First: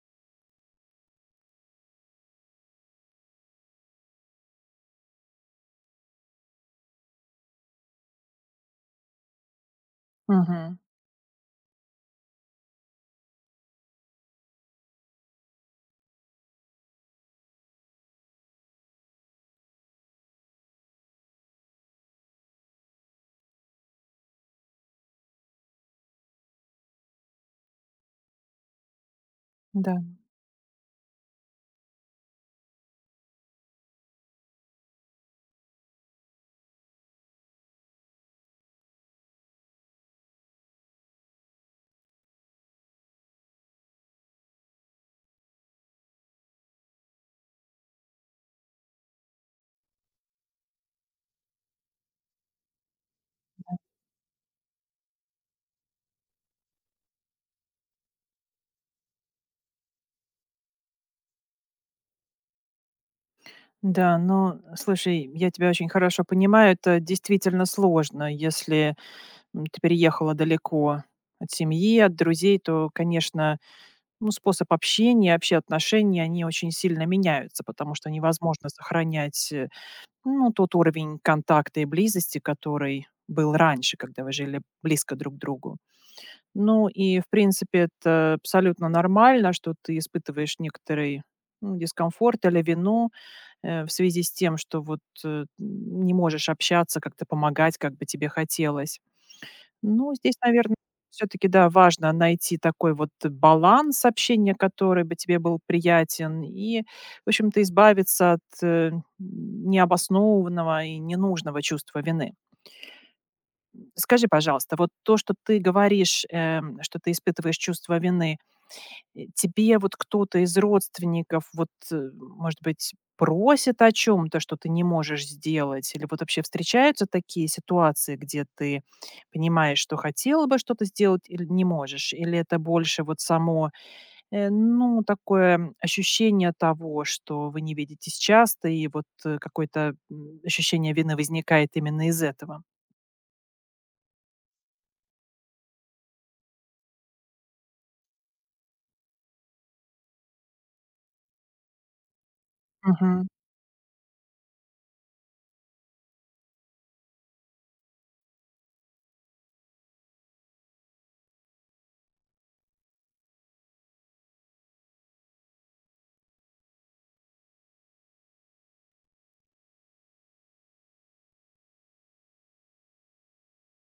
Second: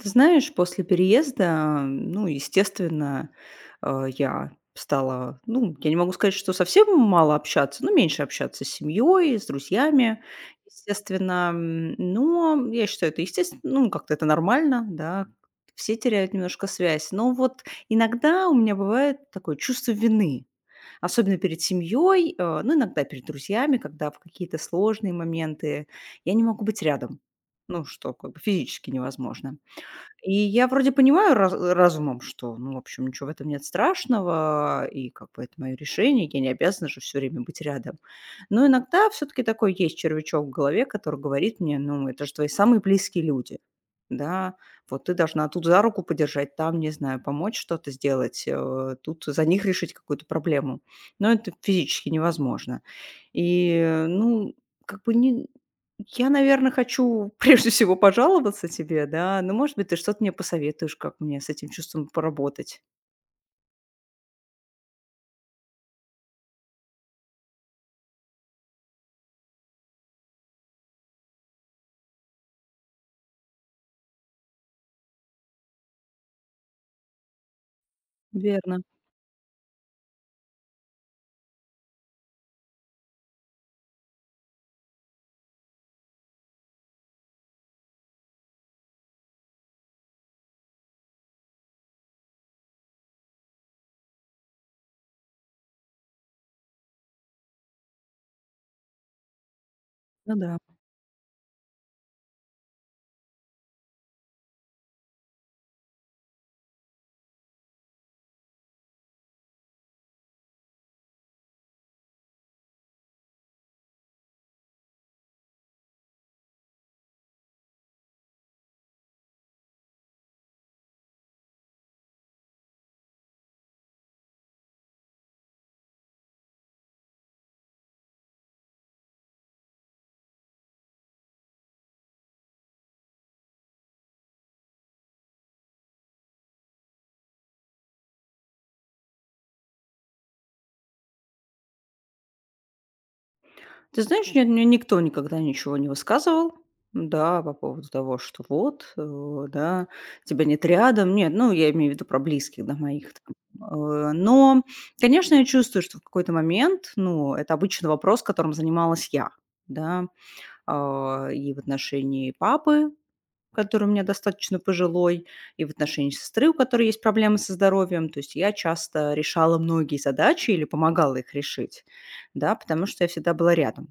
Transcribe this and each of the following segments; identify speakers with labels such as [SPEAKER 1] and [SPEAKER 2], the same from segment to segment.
[SPEAKER 1] Ты знаешь, после переезда, ну, естественно, я стала, ну, я не могу сказать, что совсем мало общаться, но меньше общаться с семьей, с друзьями,
[SPEAKER 2] Мгм.
[SPEAKER 1] естественно. Но я считаю, это естественно, ну, как-то это нормально, да, все теряют немножко связь. Но вот иногда у меня бывает такое чувство вины, особенно перед семьей, ну, иногда перед друзьями, когда в какие-то сложные моменты я не могу быть рядом, ну, что как бы физически невозможно.
[SPEAKER 2] Да,
[SPEAKER 1] И я вроде понимаю разумом, что, ну, в общем, ничего в этом нет страшного, и как бы это мое решение, я не обязана же все время быть рядом. Но иногда все таки такой есть червячок в голове, который говорит мне: "Ну, это же твои самые близкие люди, да, вот ты должна тут за руку подержать, там, не знаю, помочь что-то сделать, тут за них решить какую-то проблему". Но это физически невозможно. И, ну, как бы не я, наверное, хочу прежде всего пожаловаться тебе, да, но, может быть, ты что-то мне посоветуешь, как мне с этим чувством поработать.
[SPEAKER 2] да, ну, слушай, я тебя очень хорошо понимаю, это действительно сложно, если ты переехала далеко от семьи, от друзей, то, конечно, ну, способ общения, вообще отношения, они очень сильно меняются, потому что невозможно
[SPEAKER 1] Верно,
[SPEAKER 2] сохранять, ну, тот уровень контакта и близости, который был раньше, когда вы жили близко друг к другу. Ну, и, в принципе, это абсолютно нормально, что ты испытываешь некоторый ну, дискомфорт или вину, в связи с тем, что вот, не можешь общаться, как-то помогать, как бы тебе хотелось. Ну, здесь,
[SPEAKER 1] ну да.
[SPEAKER 2] наверное, все таки да, важно найти такой вот баланс общения, который бы тебе был приятен, и, в общем-то, избавиться от, необоснованного и ненужного чувства вины. Скажи, пожалуйста, вот то, что ты говоришь, что ты испытываешь чувство вины. Тебе вот кто-то из родственников вот, может быть, просит о чем то что ты не можешь сделать? Или вот вообще встречаются такие ситуации, где ты понимаешь, что хотела бы что-то сделать или не можешь? Или это больше вот само, ну, такое ощущение того, что вы не видитесь часто, и вот, какое-то, ощущение вины возникает именно из этого?
[SPEAKER 1] Ты знаешь, нет, мне никто никогда ничего не высказывал, да, по поводу того, что вот, да, тебя нет рядом. Нет, ну, я имею в виду про близких, да, моих
[SPEAKER 2] Мгм.
[SPEAKER 1] там. Но, конечно, я чувствую, что в какой-то момент, ну, это обычно вопрос, которым занималась я, да, и в отношении папы, который у меня достаточно пожилой, и в отношении сестры, у которой есть проблемы со здоровьем. То есть я часто решала многие задачи или помогала их решить, да, потому что я всегда была рядом.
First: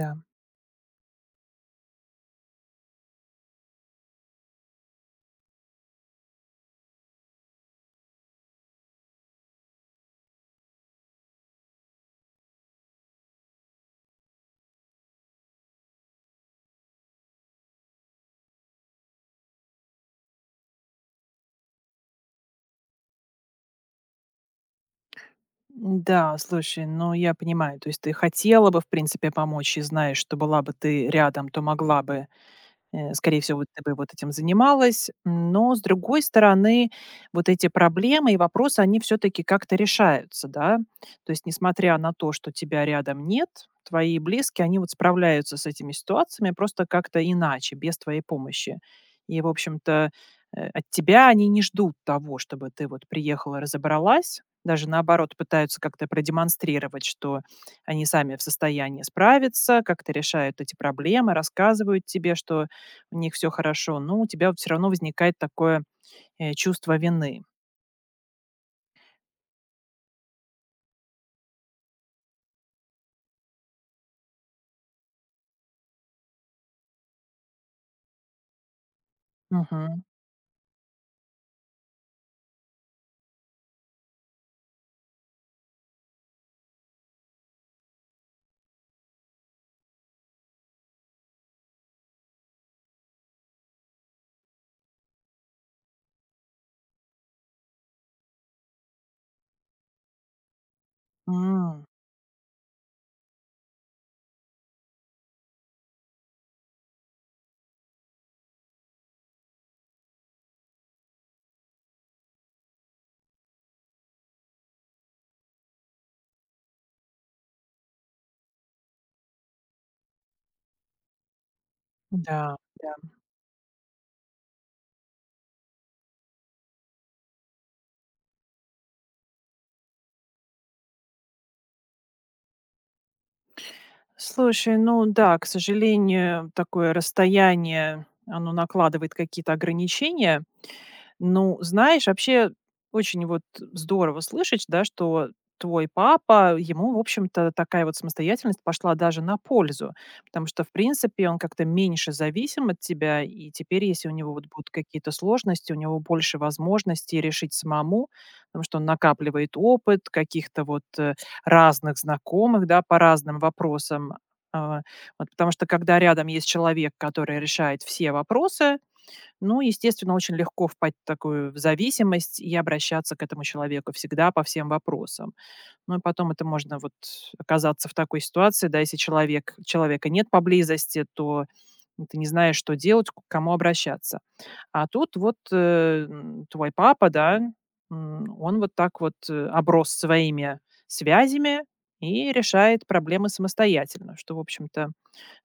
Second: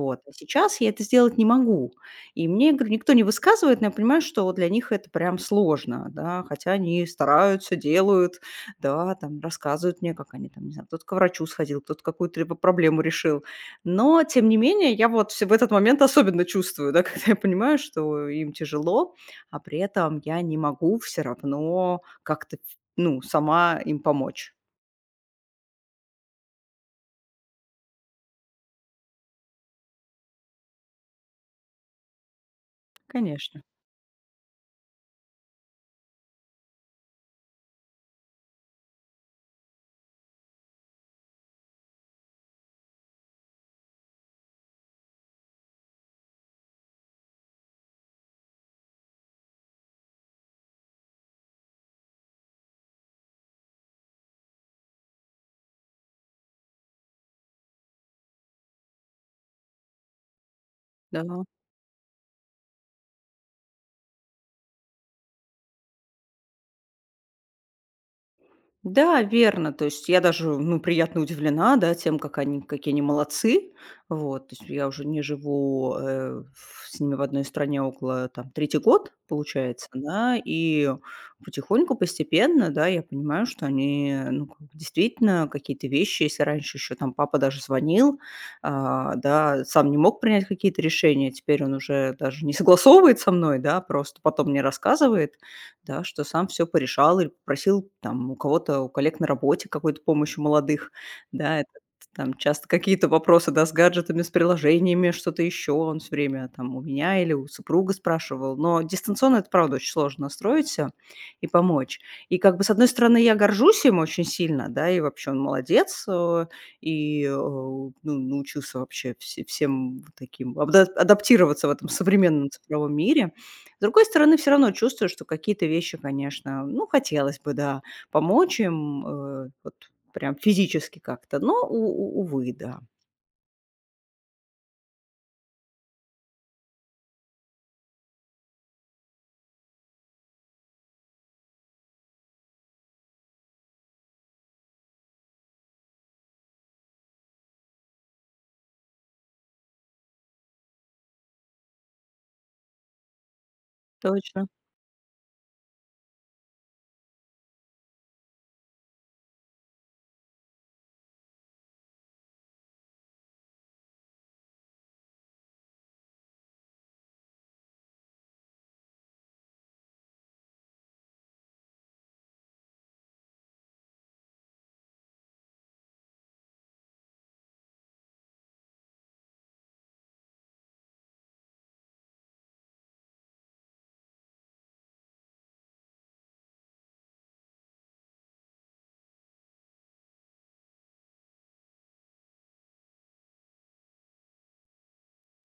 [SPEAKER 2] Да.
[SPEAKER 1] А сейчас я это сделать не могу. И мне, говорю, никто не высказывает, но я понимаю, что вот для них это прям сложно, да, хотя они стараются, делают, да, там рассказывают мне, как они там, не знаю, кто-то к врачу сходил, кто-то какую-то либо проблему решил. Но, тем не менее, я вот всё в этот момент особенно чувствую, да, когда я понимаю, что им тяжело, а при этом я не могу все равно как-то, ну, сама им помочь.
[SPEAKER 2] Да, слушай, ну я понимаю, то есть ты хотела бы, в принципе, помочь и знаешь, что была бы ты рядом, то могла бы скорее всего,
[SPEAKER 1] Конечно,
[SPEAKER 2] вот ты бы вот этим занималась. Но, с другой стороны, вот эти проблемы и вопросы, они все-таки как-то решаются, да. То есть, несмотря на то, что тебя рядом нет, твои близкие, они вот справляются с этими ситуациями просто как-то иначе, без твоей помощи. И, в общем-то, от тебя они не ждут того, чтобы ты вот приехала, разобралась. Даже наоборот, пытаются как-то продемонстрировать, что они сами в состоянии справиться, как-то решают эти проблемы,
[SPEAKER 1] да.
[SPEAKER 2] рассказывают тебе, что у них все хорошо, но у тебя все равно возникает такое, чувство вины.
[SPEAKER 1] Да, верно. То есть я даже, ну, приятно удивлена, да, тем, как они, какие они молодцы. Вот, то есть я уже не живу с ними в одной стране около там третий год, получается,
[SPEAKER 2] Мгм.
[SPEAKER 1] да, и потихоньку, постепенно, да, я понимаю, что они, ну, как бы действительно какие-то вещи, если раньше еще там папа даже звонил, да, сам не мог принять какие-то решения, теперь он уже даже не согласовывает со мной, да, просто потом мне рассказывает, да, что сам все порешал или попросил там у кого-то, у коллег на работе какой-то помощи у молодых, да. Это
[SPEAKER 2] М.
[SPEAKER 1] там часто какие-то вопросы, да, с гаджетами, с приложениями, что-то еще он всё время там у меня или у супруга спрашивал. Но дистанционно это, правда, очень сложно настроить всё и помочь. И как бы, с одной стороны, я горжусь им очень сильно, да, и вообще он молодец, и, ну, научился вообще всем вот таким абда адаптироваться в этом современном
[SPEAKER 2] Да,
[SPEAKER 1] цифровом
[SPEAKER 2] да.
[SPEAKER 1] мире. С другой стороны, все равно чувствую, что какие-то вещи, конечно, ну, хотелось бы, да, помочь им, вот прям физически как-то, но у увы, да.
[SPEAKER 2] Слушай, ну да, к сожалению, такое расстояние, оно накладывает какие-то ограничения. Ну, знаешь, вообще очень вот здорово слышать, да, что твой папа, ему, в общем-то, такая вот самостоятельность пошла даже на пользу, потому что, в принципе, он как-то меньше зависим от тебя, и теперь, если у него вот
[SPEAKER 1] Точно,
[SPEAKER 2] будут какие-то сложности, у него больше возможностей решить самому, потому что он накапливает опыт каких-то вот разных знакомых, да, по разным вопросам. А, вот, потому что когда рядом есть человек, который решает все вопросы, ну, естественно, очень легко впасть в такую в зависимость и обращаться к этому человеку всегда по всем вопросам. Ну и потом это можно вот оказаться в такой ситуации, да, если человека нет поблизости, то ты не знаешь, что делать, к кому обращаться. А тут вот твой папа, да, он вот так вот оброс своими связями и решает проблемы самостоятельно, что, в общем-то,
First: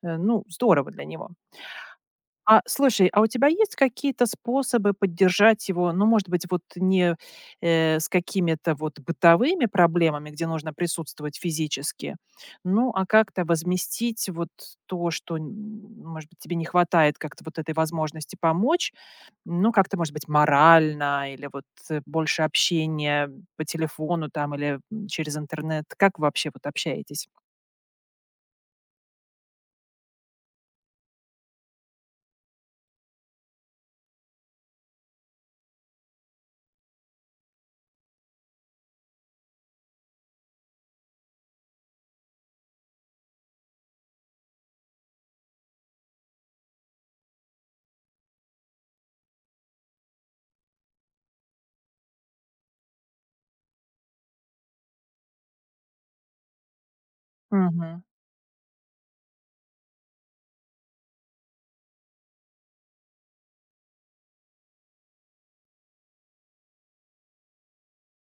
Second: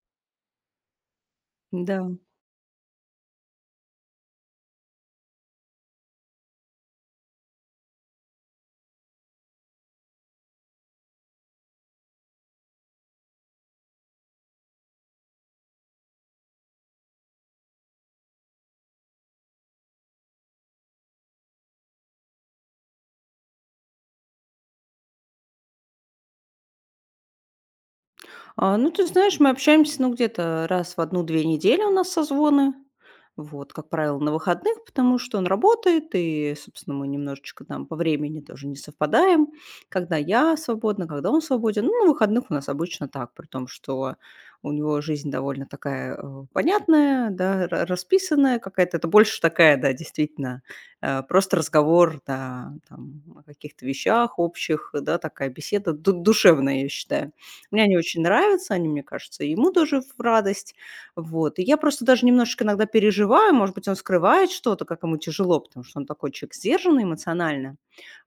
[SPEAKER 2] ну, здорово для него.
[SPEAKER 1] да.
[SPEAKER 2] А слушай, а у тебя есть какие-то способы поддержать его? Ну, может быть, вот не с какими-то вот бытовыми проблемами, где нужно присутствовать физически, ну, а как-то возместить вот то, что, может быть, тебе не хватает как-то вот этой возможности помочь, ну, как-то, может быть, морально или вот больше общения по телефону там или через интернет. Как вы вообще вот общаетесь?
[SPEAKER 1] А, ну, ты знаешь, мы общаемся, ну, где-то раз в одну-две недели у нас созвоны. Вот, как правило, на выходных, потому что он работает, и, собственно, мы немножечко там по времени тоже не совпадаем, когда я свободна, когда он свободен. Ну, на выходных у нас обычно так, при том, что у него жизнь довольно такая понятная, да, расписанная какая-то. Это больше такая, да, действительно, просто разговор, да, там, о каких-то вещах общих, да, такая беседа душевная, я считаю. Мне они
[SPEAKER 2] Мгм.
[SPEAKER 1] очень нравятся, они, мне кажется, и ему тоже в радость. Вот. И я просто даже немножечко иногда переживаю, может быть, он скрывает что-то, как ему тяжело, потому что он такой человек сдержанный эмоционально.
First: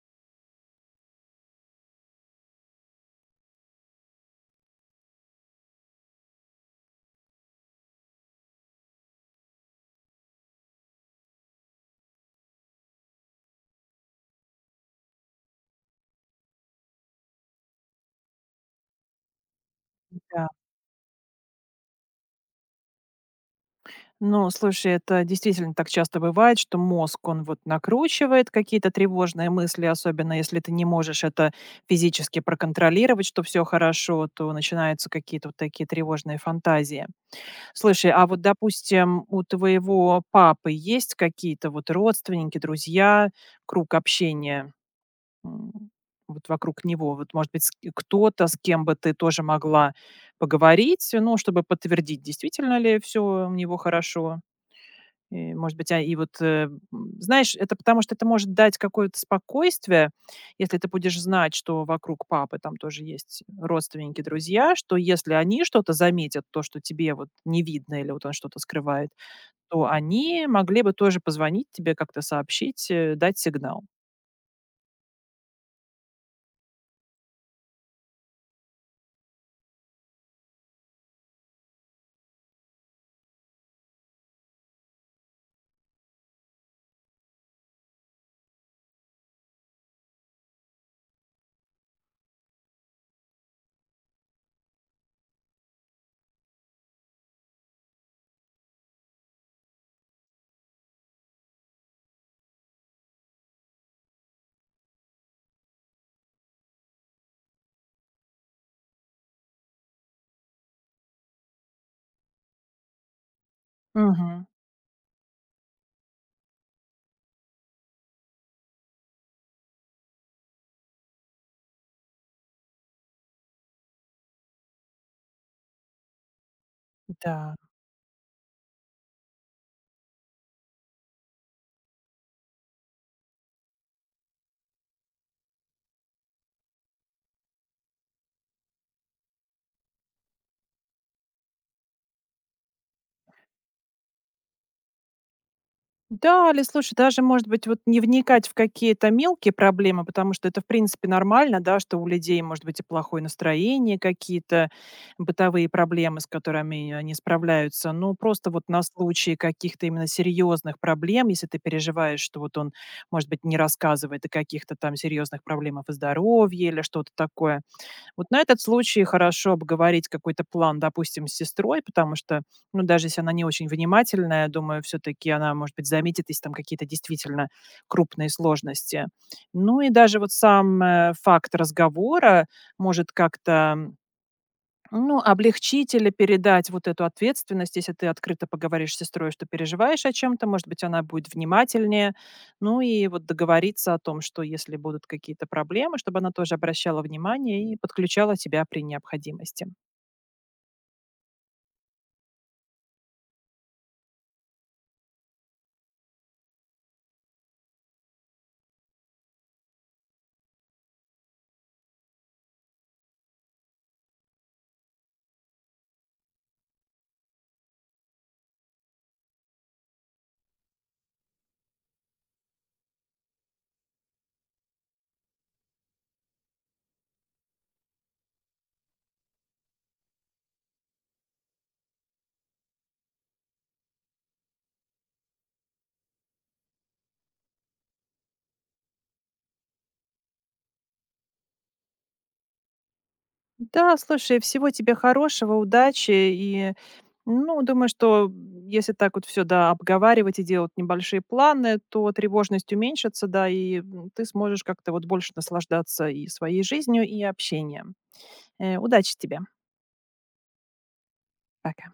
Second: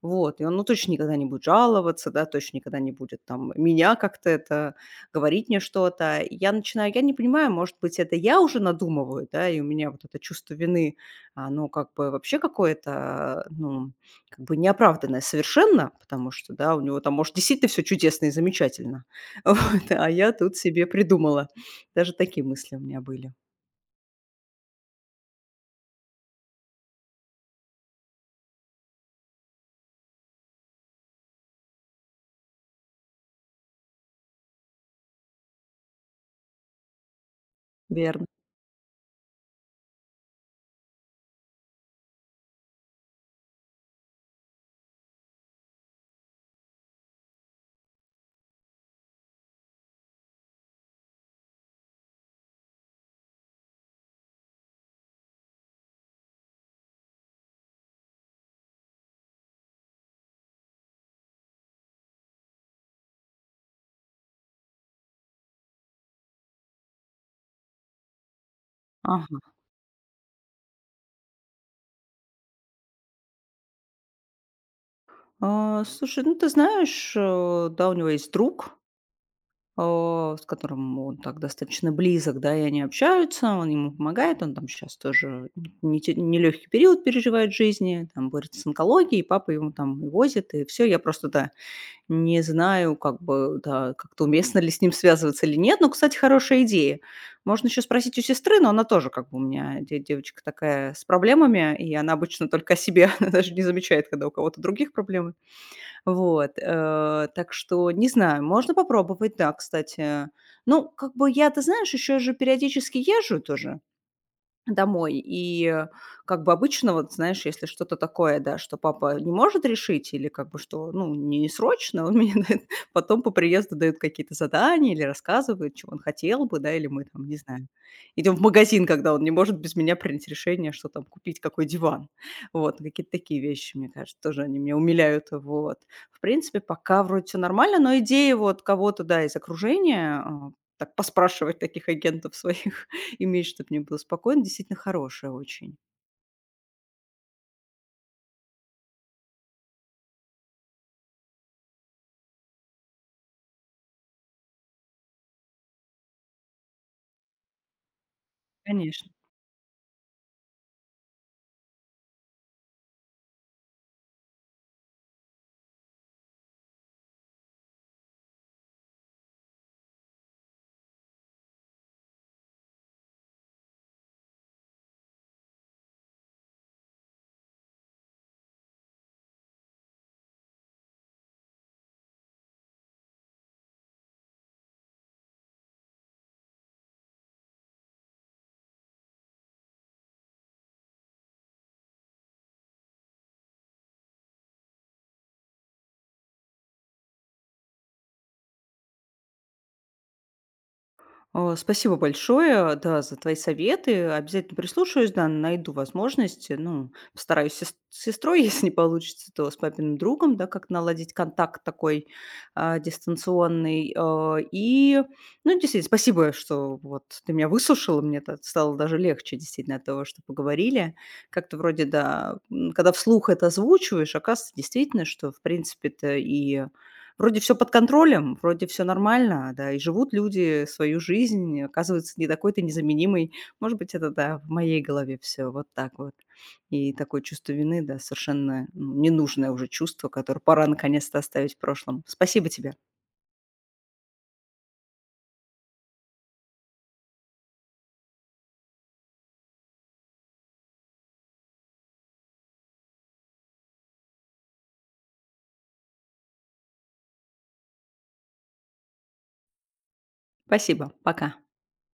[SPEAKER 1] Вот. И он, ну, точно никогда не будет жаловаться, да, точно никогда не будет там меня как-то это говорить мне что-то. И я начинаю, я не понимаю, может быть, это я уже надумываю, да, и у меня вот это чувство вины, оно как бы вообще какое-то, ну, как бы неоправданное совершенно, потому что, да, у него там, может, действительно все чудесно и замечательно, вот, а я тут себе придумала. Даже такие мысли у меня были.
[SPEAKER 2] Ну, слушай, это действительно так часто бывает, что мозг, он вот накручивает какие-то тревожные мысли, особенно если ты не можешь это физически проконтролировать, что все хорошо, то начинаются какие-то вот такие тревожные фантазии. Слушай,
[SPEAKER 1] Верно.
[SPEAKER 2] а вот, допустим, у твоего папы есть какие-то вот родственники, друзья, круг общения м, вот вокруг него? Вот, может быть, кто-то, с кем бы ты тоже могла поговорить, ну, чтобы подтвердить, действительно ли все у него хорошо? И, может быть, а, и вот, знаешь, это потому что это может дать какое-то спокойствие, если ты будешь знать, что вокруг папы там тоже есть родственники, друзья, что если они что-то заметят, то, что тебе вот не видно или вот он что-то скрывает,
[SPEAKER 1] Ага.
[SPEAKER 2] то они могли бы тоже позвонить тебе, как-то сообщить, дать сигнал.
[SPEAKER 1] А, слушай, ну ты знаешь, да, у него есть друг, с которым он так достаточно близок, да, и они общаются, он ему помогает, он там сейчас тоже нелегкий период переживает в жизни, там борется с онкологией, папа ему там и возит, и все. Я просто, да, не знаю, как бы, да, как-то уместно ли с ним связываться или нет. Но, кстати, хорошая идея. Можно еще спросить у сестры, но она тоже, как бы, у меня девочка такая с проблемами, и она обычно только о себе, она даже не замечает, когда у кого-то других проблемы. Вот, так что, не знаю, можно попробовать, да, кстати. Ну, как бы я, ты знаешь, еще же периодически езжу тоже
[SPEAKER 2] Мгм.
[SPEAKER 1] домой. И как бы обычно, вот знаешь, если что-то такое, да, что папа не может решить или как бы что, ну, не срочно, он мне дает, потом по приезду дает какие-то задания или рассказывает, чего он хотел бы, да, или мы там, не
[SPEAKER 2] Да.
[SPEAKER 1] знаю, идем в магазин, когда он не может без меня принять решение, что там купить, какой диван. Вот, какие-то такие вещи, мне кажется, тоже они меня умиляют. Вот. В принципе, пока вроде все нормально, но идея вот кого-то, да, из окружения, так поспрашивать таких агентов своих иметь, чтобы мне было спокойно, действительно хорошая очень.
[SPEAKER 2] Да, или слушай, даже, может быть, вот не вникать в какие-то мелкие проблемы, потому что это, в принципе, нормально, да, что у людей может быть и плохое настроение, какие-то бытовые проблемы, с которыми они справляются. Ну, просто вот на
[SPEAKER 1] Конечно.
[SPEAKER 2] случай каких-то именно серьезных проблем, если ты переживаешь, что вот он, может быть, не рассказывает о каких-то там серьезных проблемах и здоровье или что-то такое, вот на этот случай хорошо обговорить какой-то план, допустим, с сестрой, потому что, ну, даже если она не очень внимательная, думаю, все-таки она, может быть, заметит, если там какие-то действительно крупные сложности. Ну и даже вот сам факт разговора может как-то ну, облегчить или передать вот эту ответственность, если ты открыто поговоришь с сестрой, что переживаешь о чем-то, может быть, она будет внимательнее. Ну и вот договориться о том, что если будут какие-то проблемы, чтобы она тоже обращала внимание и подключала тебя при необходимости.
[SPEAKER 1] А, спасибо большое, да, за твои советы. Обязательно прислушаюсь, да, найду возможности ну, постараюсь с сестрой, если не получится, то с папиным другом, да, как наладить контакт такой, дистанционный. А, и, ну, действительно, спасибо, что вот ты меня выслушала, мне стало даже легче, действительно, от того, что поговорили. Как-то вроде, да, когда вслух это озвучиваешь, оказывается, действительно, что, в принципе-то, и вроде все под контролем, вроде все нормально, да, и живут люди свою жизнь, оказывается, не такой то незаменимый. Может быть, это, да, в моей голове все вот так вот. И такое чувство вины, да, совершенно, ну, ненужное уже чувство, которое пора наконец-то оставить в прошлом. Спасибо тебе.
[SPEAKER 2] Да, слушай, всего тебе хорошего, удачи и ну, думаю, что если так вот все, да, обговаривать и делать небольшие планы, то тревожность уменьшится, да, и ты сможешь как-то вот больше наслаждаться и своей жизнью, и общением. Удачи тебе.
[SPEAKER 1] Спасибо. Пока.
[SPEAKER 2] Пока.